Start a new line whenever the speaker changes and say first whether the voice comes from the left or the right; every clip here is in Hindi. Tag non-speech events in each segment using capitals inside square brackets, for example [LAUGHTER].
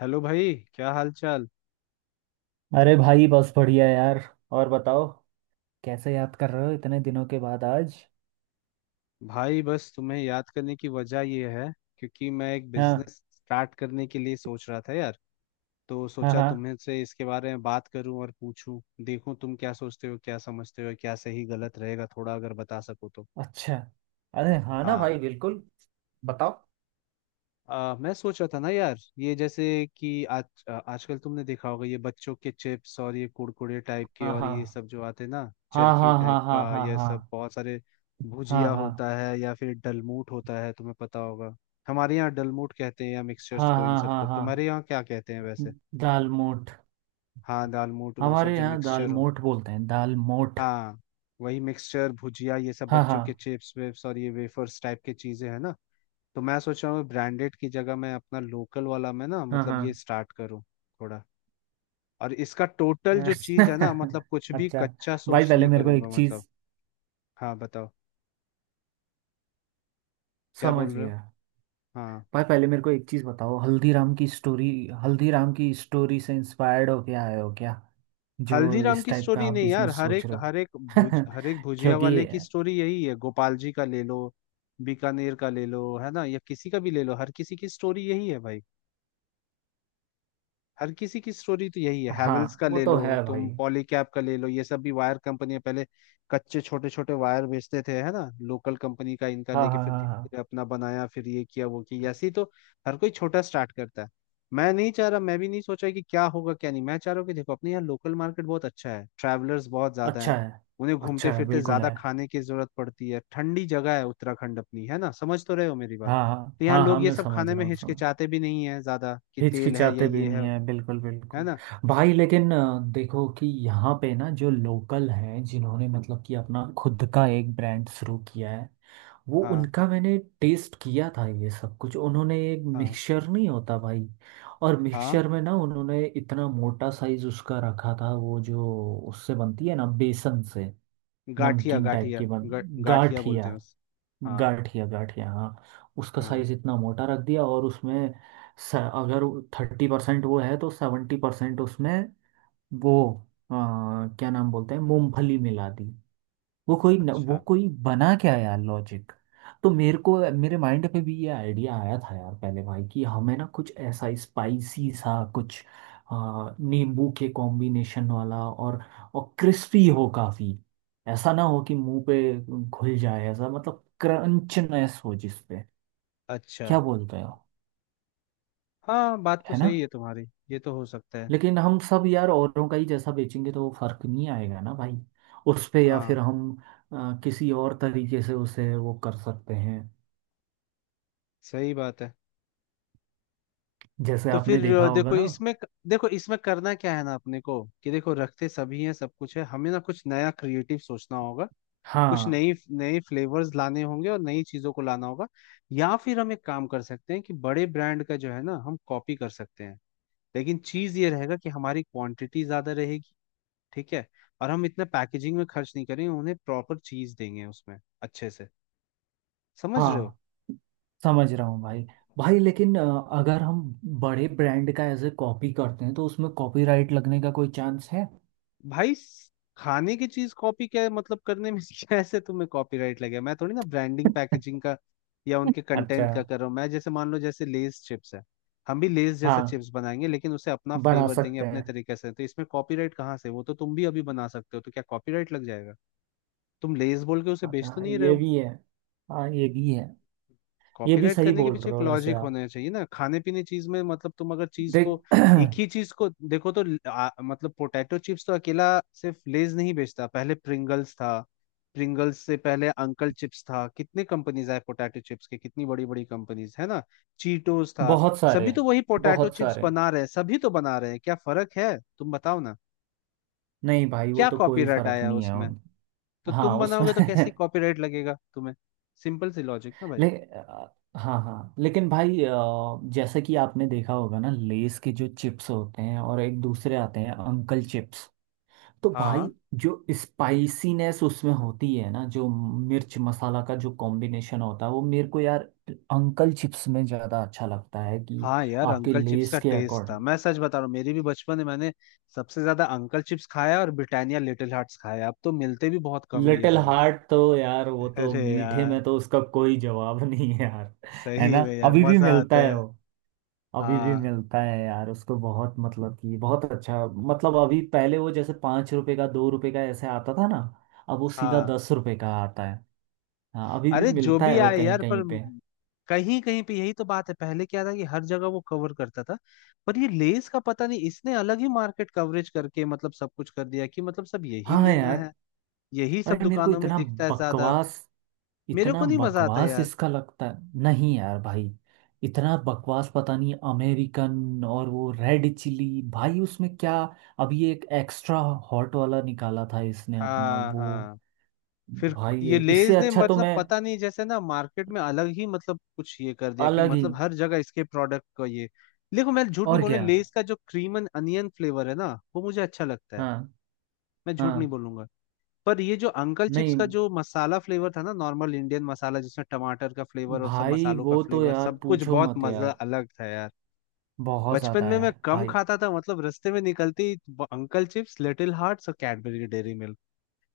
left: हेलो भाई, क्या हाल चाल।
right: अरे भाई, बस बढ़िया यार। और बताओ, कैसे याद कर रहे हो इतने दिनों के बाद आज।
left: भाई बस तुम्हें याद करने की वजह ये है क्योंकि मैं एक
right: हाँ।
left: बिजनेस स्टार्ट करने के लिए सोच रहा था यार। तो
right: हाँ
left: सोचा
right: हाँ।
left: तुम्हें से इसके बारे में बात करूं और पूछूं, देखूं तुम क्या सोचते हो, क्या समझते हो, क्या सही गलत रहेगा, थोड़ा अगर बता सको तो।
right: अच्छा। अरे हाँ ना
left: हाँ।
right: भाई, बिल्कुल। बताओ।
left: मैं सोच रहा था ना यार ये जैसे कि आज, आजकल तुमने देखा होगा ये बच्चों के चिप्स और ये कुरकुरे टाइप के
right: हाँ
left: और
right: हाँ
left: ये सब जो आते हैं ना,
right: हाँ।
left: चरखी
right: हाँ
left: टाइप
right: हाँ हाँ।
left: का, ये
right: हाँ
left: सब बहुत सारे
right: हाँ
left: भुजिया
right: हाँ
left: होता
right: हाँ।
left: है या फिर डलमूट होता है, तुम्हें पता होगा। हमारे यहाँ डलमूट कहते हैं या मिक्सचर्स
right: हाँ।
left: को, इन
right: हाँ हाँ
left: सबको
right: हाँ।
left: तुम्हारे यहाँ क्या कहते हैं वैसे।
right: दाल मोठ।
left: हाँ दालमूट, वो सब
right: हमारे
left: जो
right: यहाँ दाल
left: मिक्सचर हो।
right: मोठ बोलते हैं, दाल मोठ।
left: हाँ वही मिक्सचर, भुजिया, ये सब
right: हाँ
left: बच्चों
right: हाँ।
left: के चिप्स वेप्स और ये वेफर्स टाइप की चीजें हैं ना। तो मैं सोच रहा हूँ ब्रांडेड की जगह मैं अपना लोकल वाला मैं ना
right: हाँ
left: मतलब
right: हाँ।
left: ये स्टार्ट करूँ थोड़ा। और इसका टोटल जो चीज़ है ना, मतलब कुछ
right: [LAUGHS]
left: भी
right: अच्छा।
left: कच्चा
right: भाई
left: सोर्स
right: पहले
left: नहीं
right: मेरे को एक
left: करूंगा मतलब।
right: चीज
left: हाँ बताओ, क्या बोल रहे हो।
right: समझिए।
left: हाँ।
right: भाई पहले मेरे को एक चीज बताओ, हल्दीराम की स्टोरी। हल्दीराम की स्टोरी से इंस्पायर्ड हो क्या, आए हो क्या, जो
left: हल्दीराम
right: इस
left: की
right: टाइप का
left: स्टोरी
right: आप
left: नहीं यार,
right: बिजनेस सोच रहे
left: हर एक भुज
right: हो?
left: हर एक
right: [LAUGHS]
left: भुजिया
right: क्योंकि
left: वाले की स्टोरी यही है। गोपाल जी का ले लो, बीकानेर का ले लो, है ना, या किसी का भी ले लो, हर किसी की स्टोरी यही है भाई। हर किसी की स्टोरी तो यही है, हैवेल्स
right: हाँ,
left: का
right: वो
left: ले
right: तो
left: लो,
right: है भाई।
left: तुम पॉलीकैब का ले लो, ये सब भी वायर कंपनियां पहले कच्चे छोटे छोटे वायर बेचते थे है ना, लोकल कंपनी का इनका
right: हाँ
left: लेके,
right: हाँ
left: फिर धीरे
right: हाँ हाँ।
left: धीरे अपना बनाया, फिर ये किया वो किया, ऐसे ही तो हर कोई छोटा स्टार्ट करता है। मैं नहीं चाह रहा, मैं भी नहीं सोचा कि क्या होगा क्या नहीं, मैं चाह रहा हूँ कि देखो अपने यहाँ लोकल मार्केट बहुत अच्छा है, ट्रैवलर्स बहुत ज्यादा है,
right: अच्छा है।
left: उन्हें घूमते
right: अच्छा है,
left: फिरते
right: बिल्कुल
left: ज्यादा
right: है।
left: खाने की जरूरत पड़ती है, ठंडी जगह है उत्तराखंड अपनी, है ना, समझ तो रहे हो मेरी बात।
right: हाँ हाँ।
left: तो यहाँ
right: हाँ हाँ,
left: लोग ये
right: मैं
left: सब
right: समझ
left: खाने
right: रहा
left: में
right: हूँ, समझ।
left: हिचकिचाते भी नहीं है ज्यादा कि तेल है या
right: हिचकिचाते भी
left: ये है
right: नहीं है बिल्कुल,
left: है
right: बिल्कुल।
left: ना।
right: भाई लेकिन देखो कि यहाँ पे ना जो लोकल हैं, जिन्होंने मतलब कि अपना खुद का एक ब्रांड शुरू किया है, वो
left: हाँ
right: उनका मैंने टेस्ट किया था। ये सब कुछ उन्होंने, एक
left: हाँ
right: मिक्सचर नहीं होता भाई? और
left: हाँ।
right: मिक्सचर में ना उन्होंने इतना मोटा साइज उसका रखा था, वो जो उससे बनती है ना बेसन से,
left: गाठिया
right: नमकीन टाइप
left: गाठिया,
right: की बन,
left: गाठिया बोलते
right: गाठिया।
left: हैं उस। हाँ
right: गाठिया गाठिया हाँ। उसका
left: हाँ।
right: साइज इतना मोटा रख दिया, और उसमें अगर 30% वो है तो 70% उसमें वो, अ, क्या नाम बोलते हैं, मूंगफली मिला दी। वो कोई न, वो
left: अच्छा।
right: कोई बना क्या यार लॉजिक। तो मेरे को, मेरे माइंड पे भी ये आइडिया आया था यार पहले भाई, कि हमें ना कुछ ऐसा स्पाइसी सा कुछ, नींबू के कॉम्बिनेशन वाला, और क्रिस्पी हो काफी। ऐसा ना हो कि मुंह पे घुल जाए, ऐसा मतलब क्रंचनेस हो जिस पे।
left: अच्छा।
right: क्या बोलते हो?
left: हाँ बात तो
right: है ना।
left: सही है तुम्हारी, ये तो हो सकता है।
right: लेकिन हम सब यार औरों का ही जैसा बेचेंगे तो वो फर्क नहीं आएगा ना भाई उस पे। या फिर
left: हाँ
right: हम किसी और तरीके से उसे वो कर सकते हैं।
left: सही बात है।
right: जैसे
left: तो फिर
right: आपने देखा होगा
left: देखो
right: ना।
left: इसमें, देखो इसमें करना क्या है ना अपने को कि देखो रखते सभी हैं, सब कुछ है, हमें ना कुछ नया क्रिएटिव सोचना होगा, कुछ
right: हाँ।
left: नई नए फ्लेवर्स लाने होंगे और नई चीजों को लाना होगा। या फिर हम एक काम कर सकते हैं कि बड़े ब्रांड का जो है ना हम कॉपी कर सकते हैं, लेकिन चीज ये रहेगा कि हमारी क्वांटिटी ज्यादा रहेगी, ठीक है, और हम इतना पैकेजिंग में खर्च नहीं करेंगे, उन्हें प्रॉपर चीज देंगे उसमें अच्छे से। समझ रहे हो।
right: हाँ, समझ रहा हूँ भाई। भाई लेकिन अगर हम बड़े ब्रांड का ऐसे कॉपी करते हैं तो उसमें कॉपीराइट लगने का कोई चांस है?
left: भाई खाने की चीज कॉपी क्या मतलब करने में [LAUGHS] कैसे तुम्हें कॉपीराइट लगे। मैं थोड़ी ना ब्रांडिंग पैकेजिंग का या उनके
right: अच्छा।
left: कंटेंट का कर रहा हूँ। मैं जैसे मान लो, जैसे लेस चिप्स है, हम भी लेस जैसा
right: हाँ,
left: चिप्स बनाएंगे लेकिन उसे अपना
right: बना
left: फ्लेवर देंगे
right: सकते
left: अपने
right: हैं।
left: तरीके से, तो इसमें कॉपीराइट कहाँ से। वो तो तुम भी अभी बना सकते हो, तो क्या कॉपीराइट लग जाएगा। तुम लेस बोल के उसे बेच तो
right: अच्छा,
left: नहीं रहे
right: ये
left: हो।
right: भी है। हाँ, ये भी है। ये भी
left: कॉपीराइट
right: सही
left: करने के
right: बोल
left: पीछे
right: रहे
left: एक
right: हो वैसे
left: लॉजिक
right: आप।
left: होना चाहिए ना, खाने पीने चीज में मतलब तुम अगर चीज
right: देख
left: को एक
right: [CLEARS THROAT]
left: ही चीज को देखो तो मतलब पोटैटो चिप्स तो अकेला सिर्फ लेज नहीं बेचता, पहले प्रिंगल्स था, प्रिंगल्स से पहले अंकल चिप्स था। कितने कंपनीज आए पोटैटो चिप्स के, कितनी बड़ी बड़ी कंपनीज है ना, चीटोस था।
right: बहुत सारे।
left: सभी तो वही पोटैटो
right: बहुत
left: चिप्स
right: सारे।
left: बना रहे हैं, सभी तो बना रहे हैं, क्या फर्क है, तुम बताओ ना।
right: नहीं भाई, वो
left: क्या
right: तो कोई
left: कॉपीराइट
right: फर्क
left: आया
right: नहीं है
left: उसमें।
right: उन।
left: तो
right: हाँ,
left: तुम
right: उसमें
left: बनाओगे तो कैसी
right: [LAUGHS]
left: कॉपीराइट लगेगा तुम्हें। सिंपल सी लॉजिक ना भाई।
right: हाँ हाँ, लेकिन भाई जैसा कि आपने देखा होगा ना, लेस के जो चिप्स होते हैं, और एक दूसरे आते हैं अंकल चिप्स, तो
left: हाँ
right: भाई जो स्पाइसीनेस उसमें होती है ना, जो मिर्च मसाला का जो कॉम्बिनेशन होता है, वो मेरे को यार अंकल चिप्स में ज़्यादा अच्छा लगता है कि,
left: हाँ यार,
right: आपके
left: अंकल चिप्स का
right: लेस के
left: टेस्ट
right: अकॉर्डिंग।
left: था, मैं सच बता रहा हूँ। मेरी भी बचपन में मैंने सबसे ज्यादा अंकल चिप्स खाया और ब्रिटानिया लिटिल हार्ट्स खाया। अब तो मिलते भी बहुत कम है ये
right: लिटिल
left: दोनों।
right: हार्ट तो यार, वो
left: [LAUGHS]
right: तो
left: अरे
right: मीठे
left: यार
right: में तो उसका कोई जवाब नहीं है यार। है
left: सही
right: ना,
left: में यार
right: अभी भी
left: मजा
right: मिलता
left: आता
right: है?
left: है।
right: अभी भी
left: हाँ
right: मिलता है यार उसको, बहुत मतलब कि बहुत अच्छा। मतलब अभी, पहले वो जैसे 5 रुपए का, 2 रुपए का ऐसे आता था ना, अब वो सीधा
left: हाँ।
right: 10 रुपए का आता है। हाँ, अभी भी
left: अरे जो
right: मिलता
left: भी
right: है वो
left: आए
right: कहीं
left: यार,
right: कहीं
left: पर
right: पे।
left: कहीं कहीं पे, यही तो बात है। पहले क्या था कि हर जगह वो कवर करता था, पर ये लेस का पता नहीं, इसने अलग ही मार्केट कवरेज करके मतलब सब कुछ कर दिया कि मतलब सब यही
right: हाँ
left: लेना
right: यार।
left: है, यही सब
right: अरे मेरे को
left: दुकानों में
right: इतना
left: दिखता है ज्यादा।
right: बकवास,
left: मेरे
right: इतना
left: को नहीं मजा आता
right: बकवास
left: यार।
right: इसका लगता है, नहीं यार भाई। इतना बकवास, पता नहीं अमेरिकन और वो रेड चिली भाई उसमें क्या। अभी एक एक्स्ट्रा हॉट वाला निकाला था इसने अपना,
left: हाँ
right: वो
left: हाँ। फिर
right: भाई
left: ये
right: ये इससे
left: लेज ने
right: अच्छा तो
left: मतलब
right: मैं।
left: पता नहीं जैसे ना मार्केट में अलग ही मतलब कुछ ये कर दिया कि
right: अलग ही।
left: मतलब हर जगह इसके प्रोडक्ट का ये। देखो मैं झूठ नहीं
right: और
left: बोल रहा,
right: क्या।
left: लेज का जो क्रीम एंड अनियन फ्लेवर है ना, वो मुझे अच्छा लगता है,
right: हाँ
left: मैं झूठ नहीं
right: हाँ।
left: बोलूंगा। पर ये जो अंकल चिप्स
right: नहीं
left: का जो मसाला फ्लेवर था ना, नॉर्मल इंडियन मसाला जिसमें टमाटर का फ्लेवर और सब
right: भाई,
left: मसालों का
right: वो तो
left: फ्लेवर,
right: यार
left: सब कुछ
right: पूछो
left: बहुत
right: मत
left: मजा,
right: यार।
left: अलग था यार।
right: बहुत
left: बचपन
right: ज्यादा
left: में मैं
right: यार
left: कम
right: भाई।
left: खाता था, मतलब रास्ते में निकलते ही अंकल चिप्स, लिटिल हार्ट्स और कैडबरी डेयरी मिल्क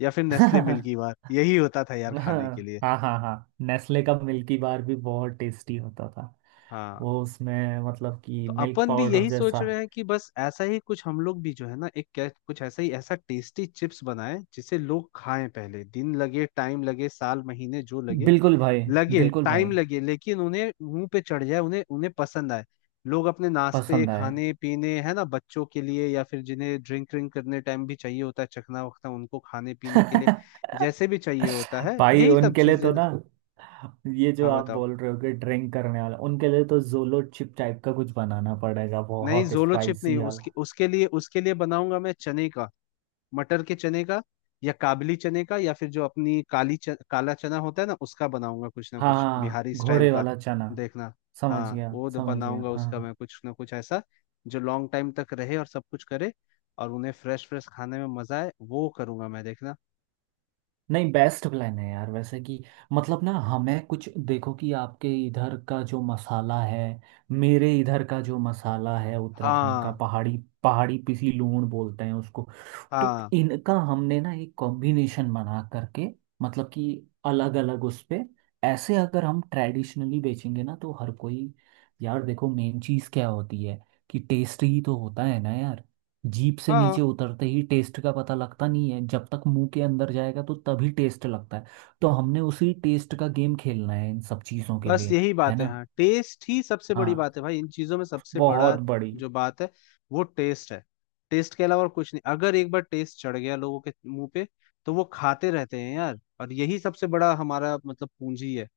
left: या फिर नेस्ले मिल्कीबार,
right: [LAUGHS]
left: यही होता था यार खाने के
right: हाँ
left: लिए।
right: हाँ हाँ, नेस्ले का मिल्की बार भी बहुत टेस्टी होता था।
left: हाँ।
right: वो उसमें मतलब कि
left: तो
right: मिल्क
left: अपन भी
right: पाउडर
left: यही सोच
right: जैसा।
left: रहे हैं कि बस ऐसा ही कुछ हम लोग भी जो है ना एक कुछ ऐसा ही, ऐसा टेस्टी चिप्स बनाए जिसे लोग खाएं। पहले दिन लगे, टाइम लगे, साल महीने जो लगे,
right: बिल्कुल भाई।
left: लगे,
right: बिल्कुल
left: टाइम
right: भाई।
left: लगे, लेकिन उन्हें मुंह पे चढ़ जाए, उन्हें, उन्हें पसंद आए। लोग अपने नाश्ते,
right: पसंद आए।
left: खाने पीने, है ना, बच्चों के लिए या फिर जिन्हें ड्रिंक व्रिंक करने टाइम भी चाहिए होता है, चखना वखना उनको, खाने पीने के लिए
right: [LAUGHS]
left: जैसे भी चाहिए होता है,
right: भाई
left: यही सब
right: उनके लिए
left: चीजें
right: तो
left: ना।
right: ना, ये जो
left: हाँ
right: आप
left: बताओ।
right: बोल रहे हो कि ड्रिंक करने वाला, उनके लिए तो जोलो चिप टाइप का कुछ बनाना पड़ेगा,
left: नहीं
right: बहुत
left: जोलो चिप नहीं,
right: स्पाइसी
left: उसके,
right: वाला।
left: उसके लिए, उसके लिए बनाऊंगा मैं चने का, मटर के चने का, या काबली चने का, या फिर जो अपनी काली काला चना होता है ना, उसका बनाऊंगा कुछ ना कुछ
right: हाँ,
left: बिहारी स्टाइल
right: घोड़े
left: का,
right: वाला चना।
left: देखना।
right: समझ
left: हाँ
right: गया,
left: वो
right: समझ गया
left: बनाऊंगा उसका
right: हाँ।
left: मैं कुछ ना कुछ ऐसा जो लॉन्ग टाइम तक रहे और सब कुछ करे, और उन्हें फ्रेश फ्रेश खाने में मजा आए, वो करूंगा मैं, देखना।
right: नहीं, बेस्ट प्लान है यार वैसे कि, मतलब ना हमें कुछ, देखो कि आपके इधर का जो मसाला है, मेरे इधर का जो मसाला है उत्तराखंड का,
left: हाँ।
right: पहाड़ी, पहाड़ी पिसी लूण बोलते हैं उसको। तो
left: हाँ
right: इनका हमने ना एक कॉम्बिनेशन बना करके, मतलब कि अलग अलग उस पे, ऐसे अगर हम ट्रेडिशनली बेचेंगे ना तो हर कोई। यार देखो मेन चीज़ क्या होती है, कि टेस्ट ही तो होता है ना यार। जीभ से नीचे
left: हाँ।
right: उतरते ही टेस्ट का पता लगता नहीं है, जब तक मुंह के अंदर जाएगा तो तभी टेस्ट लगता है। तो हमने उसी टेस्ट का गेम खेलना है इन सब चीज़ों के
left: बस
right: लिए।
left: यही
right: है
left: बात है।
right: ना।
left: हाँ टेस्ट ही सबसे बड़ी
right: हाँ।
left: बात है भाई, इन चीजों में सबसे बड़ा
right: बहुत बड़ी।
left: जो बात है वो टेस्ट है। टेस्ट के अलावा और कुछ नहीं, अगर एक बार टेस्ट चढ़ गया लोगों के मुंह पे तो वो खाते रहते हैं यार, और यही सबसे बड़ा हमारा मतलब पूंजी है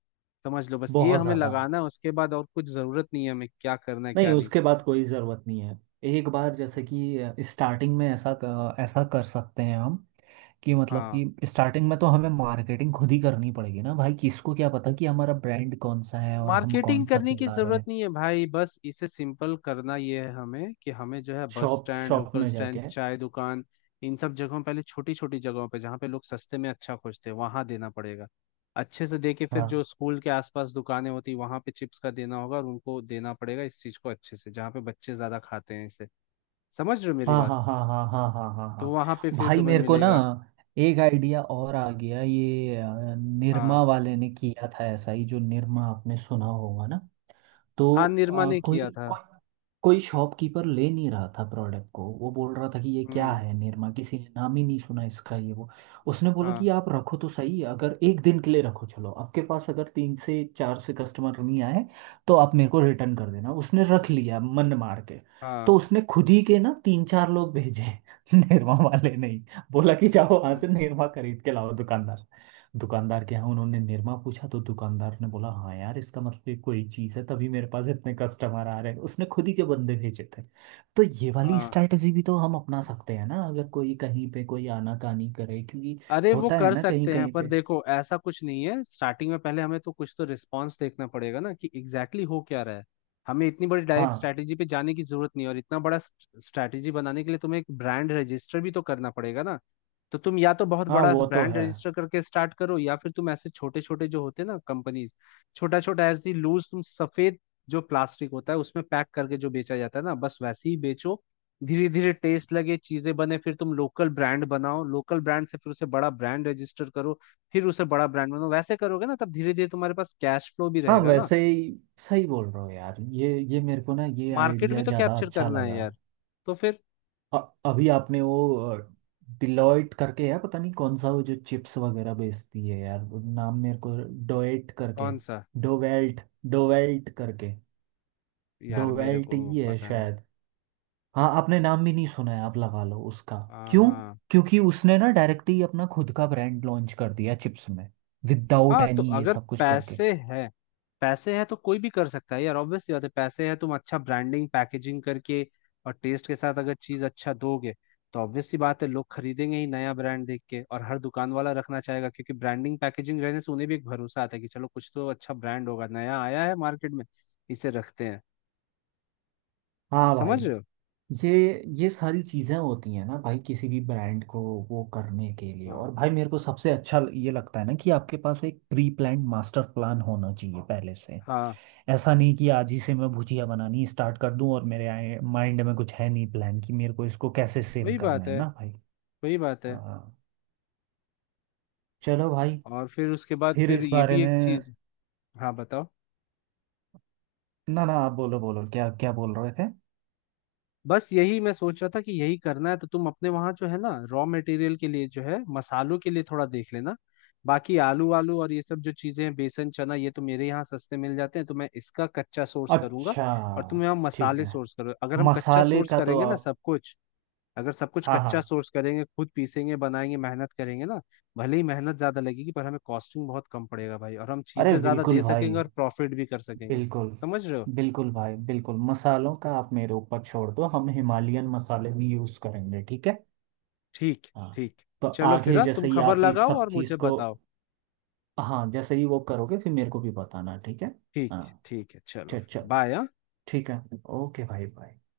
left: समझ लो। बस ये
right: बहुत
left: हमें
right: ज़्यादा।
left: लगाना है, उसके बाद और कुछ जरूरत नहीं है, हमें क्या करना है
right: नहीं,
left: क्या नहीं।
right: उसके बाद कोई ज़रूरत नहीं है। एक बार जैसे कि स्टार्टिंग में ऐसा ऐसा कर सकते हैं हम, कि मतलब
left: हाँ।
right: कि स्टार्टिंग में तो हमें मार्केटिंग खुद ही करनी पड़ेगी ना भाई, किसको क्या पता कि हमारा ब्रांड कौन सा है और हम
left: मार्केटिंग
right: कौन सा
left: करने की
right: चला रहे
left: जरूरत
right: हैं।
left: नहीं है भाई, बस इसे सिंपल करना ये है हमें कि हमें जो है bus
right: shop
left: stand,
right: shop
left: local
right: में
left: स्टैंड,
right: जाके।
left: चाय दुकान, इन सब जगहों, पहले छोटी छोटी जगहों पे जहाँ पे लोग सस्ते में अच्छा खोजते हैं, वहां देना पड़ेगा अच्छे से। देके फिर
right: हाँ
left: जो स्कूल के आसपास दुकानें होती, वहां पे चिप्स का देना होगा और उनको देना पड़ेगा इस चीज को अच्छे से, जहाँ पे बच्चे ज्यादा खाते हैं इसे, समझ रहे हो मेरी
right: हाँ
left: बात।
right: हाँ हाँ हाँ हाँ हाँ हाँ
left: तो वहां
right: हाँ।
left: पे फिर
right: भाई
left: तुम्हें
right: मेरे को ना
left: मिलेगा।
right: एक आइडिया और आ गया, ये निरमा
left: हाँ।
right: वाले ने किया था ऐसा ही, जो निरमा आपने सुना होगा ना। तो
left: हाँ निरमा ने
right: अ, कोई
left: किया था।
right: कोई कोई शॉपकीपर ले नहीं रहा था प्रोडक्ट को, वो बोल रहा था कि ये क्या
left: हम्म।
right: है निरमा, किसी ने नाम ही नहीं सुना इसका, ये वो। उसने बोला
left: हाँ
right: कि आप रखो तो सही, अगर एक दिन के लिए रखो, चलो आपके पास अगर तीन से चार से कस्टमर नहीं आए तो आप मेरे को रिटर्न कर देना। उसने रख लिया मन मार के।
left: हाँ
right: तो उसने खुद ही के ना तीन चार लोग भेजे, [LAUGHS] निरमा वाले। नहीं, बोला कि जाओ वहां
left: हाँ
right: से निरमा खरीद के लाओ दुकानदार, दुकानदार के यहाँ। उन्होंने निरमा पूछा, तो दुकानदार ने बोला हाँ यार, इसका मतलब ये कोई चीज़ है, तभी मेरे पास इतने कस्टमर आ रहे हैं। उसने खुद ही के बंदे भेजे थे। तो ये वाली
left: हाँ।
right: स्ट्रैटेजी भी तो हम अपना सकते हैं ना, अगर कोई कहीं पे कोई आनाकानी करे, क्योंकि
left: अरे वो
right: होता है
left: कर
right: ना कहीं
left: सकते हैं,
right: कहीं
left: पर
right: पे।
left: देखो ऐसा कुछ नहीं है स्टार्टिंग में, पहले हमें तो कुछ तो रिस्पांस देखना पड़ेगा ना, कि एग्जैक्टली exactly हो क्या रहा है। हमें इतनी बड़ी डायरेक्ट
right: हाँ
left: स्ट्रैटेजी पे जाने की जरूरत नहीं है, और इतना बड़ा स्ट्रैटेजी बनाने के लिए तुम्हें एक ब्रांड रजिस्टर भी तो करना पड़ेगा ना। तो तुम या तो बहुत
right: हाँ,
left: बड़ा
right: वो तो
left: ब्रांड
right: है।
left: रजिस्टर करके स्टार्ट करो, या फिर तुम ऐसे छोटे छोटे जो होते हैं ना कंपनीज, छोटा छोटा ऐसी लूज, तुम सफेद जो प्लास्टिक होता है उसमें पैक करके जो बेचा जाता है ना, बस वैसे ही बेचो। धीरे धीरे टेस्ट लगे, चीजें बने, फिर तुम लोकल ब्रांड बनाओ, लोकल ब्रांड से फिर उसे बड़ा ब्रांड रजिस्टर करो, फिर उसे बड़ा ब्रांड बनाओ। वैसे करोगे ना तब धीरे धीरे तुम्हारे पास कैश फ्लो भी
right: हाँ
left: रहेगा ना।
right: वैसे ही, सही बोल रहे हो यार। ये मेरे को ना ये
left: मार्केट भी
right: आइडिया
left: तो
right: ज़्यादा
left: कैप्चर
right: अच्छा
left: करना है
right: लगा।
left: यार। तो फिर।
right: अ- अभी आपने वो डिलॉयट करके है, पता नहीं कौन सा, वो जो चिप्स वगैरह बेचती है यार, वो नाम मेरे को। डोएट करके।
left: कौन सा।
right: डोवेल्ट, डोवेल्ट करके।
left: यार मेरे
right: डोवेल्ट
left: को
right: ही है
left: पता है।
right: शायद। हाँ, आपने नाम भी नहीं सुना है, आप लगा लो उसका।
left: हाँ
right: क्यों?
left: हाँ।
right: क्योंकि उसने ना डायरेक्ट ही अपना खुद का ब्रांड लॉन्च कर दिया चिप्स में, विदाउट
left: हाँ तो
right: एनी ये
left: अगर
right: सब कुछ करके।
left: पैसे हैं, पैसे हैं तो कोई भी कर सकता है यार, ऑब्वियस सी बात है। पैसे हैं, तुम अच्छा ब्रांडिंग पैकेजिंग करके और टेस्ट के साथ अगर चीज अच्छा दोगे तो ऑब्वियस सी बात है लोग खरीदेंगे ही नया ब्रांड देख के, और हर दुकान वाला रखना चाहेगा क्योंकि ब्रांडिंग पैकेजिंग रहने से उन्हें भी एक भरोसा आता है कि चलो कुछ तो अच्छा ब्रांड होगा, नया आया है मार्केट में, इसे रखते हैं।
right: हाँ भाई,
left: समझ रहे हो।
right: ये ये सारी चीज़ें होती हैं ना भाई, किसी भी ब्रांड को वो करने के लिए। और
left: हाँ।
right: भाई मेरे को सबसे अच्छा ये लगता है ना, कि आपके पास एक प्री प्लान्ड मास्टर प्लान होना चाहिए पहले से।
left: हाँ
right: ऐसा नहीं कि आज ही से मैं भुजिया बनानी स्टार्ट कर दूं, और मेरे आए माइंड में कुछ है नहीं प्लान कि मेरे को इसको कैसे सेल
left: वही
right: करना
left: बात
right: है
left: है
right: ना भाई।
left: वही बात है।
right: हाँ। चलो भाई।
left: और फिर उसके बाद
right: फिर
left: फिर
right: इस
left: ये
right: बारे
left: भी
right: में।
left: एक चीज। हाँ बताओ।
right: ना ना, आप बोलो बोलो, क्या क्या बोल रहे थे।
left: बस यही मैं सोच रहा था कि यही करना है तो तुम अपने वहां जो है ना रॉ मटेरियल के लिए, जो है मसालों के लिए थोड़ा देख लेना। बाकी आलू वालू और ये सब जो चीजें हैं, बेसन चना, ये तो मेरे यहाँ सस्ते मिल जाते हैं, तो मैं इसका कच्चा सोर्स करूंगा।
right: अच्छा।
left: और तुम यहाँ
right: ठीक
left: मसाले
right: है।
left: सोर्स करो। अगर हम कच्चा
right: मसाले
left: सोर्स
right: का तो
left: करेंगे ना
right: आप।
left: सब कुछ, अगर सब कुछ
right: हाँ हाँ।
left: कच्चा सोर्स करेंगे, खुद पीसेंगे, बनाएंगे, मेहनत करेंगे ना, भले ही मेहनत ज्यादा लगेगी पर हमें कॉस्टिंग बहुत कम पड़ेगा भाई, और हम
right: अरे
left: चीजें ज्यादा
right: बिल्कुल
left: दे
right: भाई,
left: सकेंगे और प्रॉफिट भी कर सकेंगे।
right: बिल्कुल।
left: समझ रहे हो।
right: बिल्कुल भाई बिल्कुल, मसालों का आप मेरे ऊपर छोड़ दो, हम हिमालयन मसाले भी यूज़ करेंगे, ठीक है।
left: ठीक।
right: हाँ।
left: ठीक।
right: तो
left: चलो फिर।
right: आगे
left: हाँ, तुम
right: जैसे ही
left: खबर
right: आप इस
left: लगाओ
right: सब
left: और
right: चीज़
left: मुझे
right: को,
left: बताओ।
right: हाँ जैसे ही वो करोगे फिर मेरे को भी बताना, ठीक है।
left: ठीक।
right: हाँ।
left: ठीक है चलो
right: चल
left: फिर,
right: चल।
left: बाय।
right: ठीक है। ओके भाई भाई।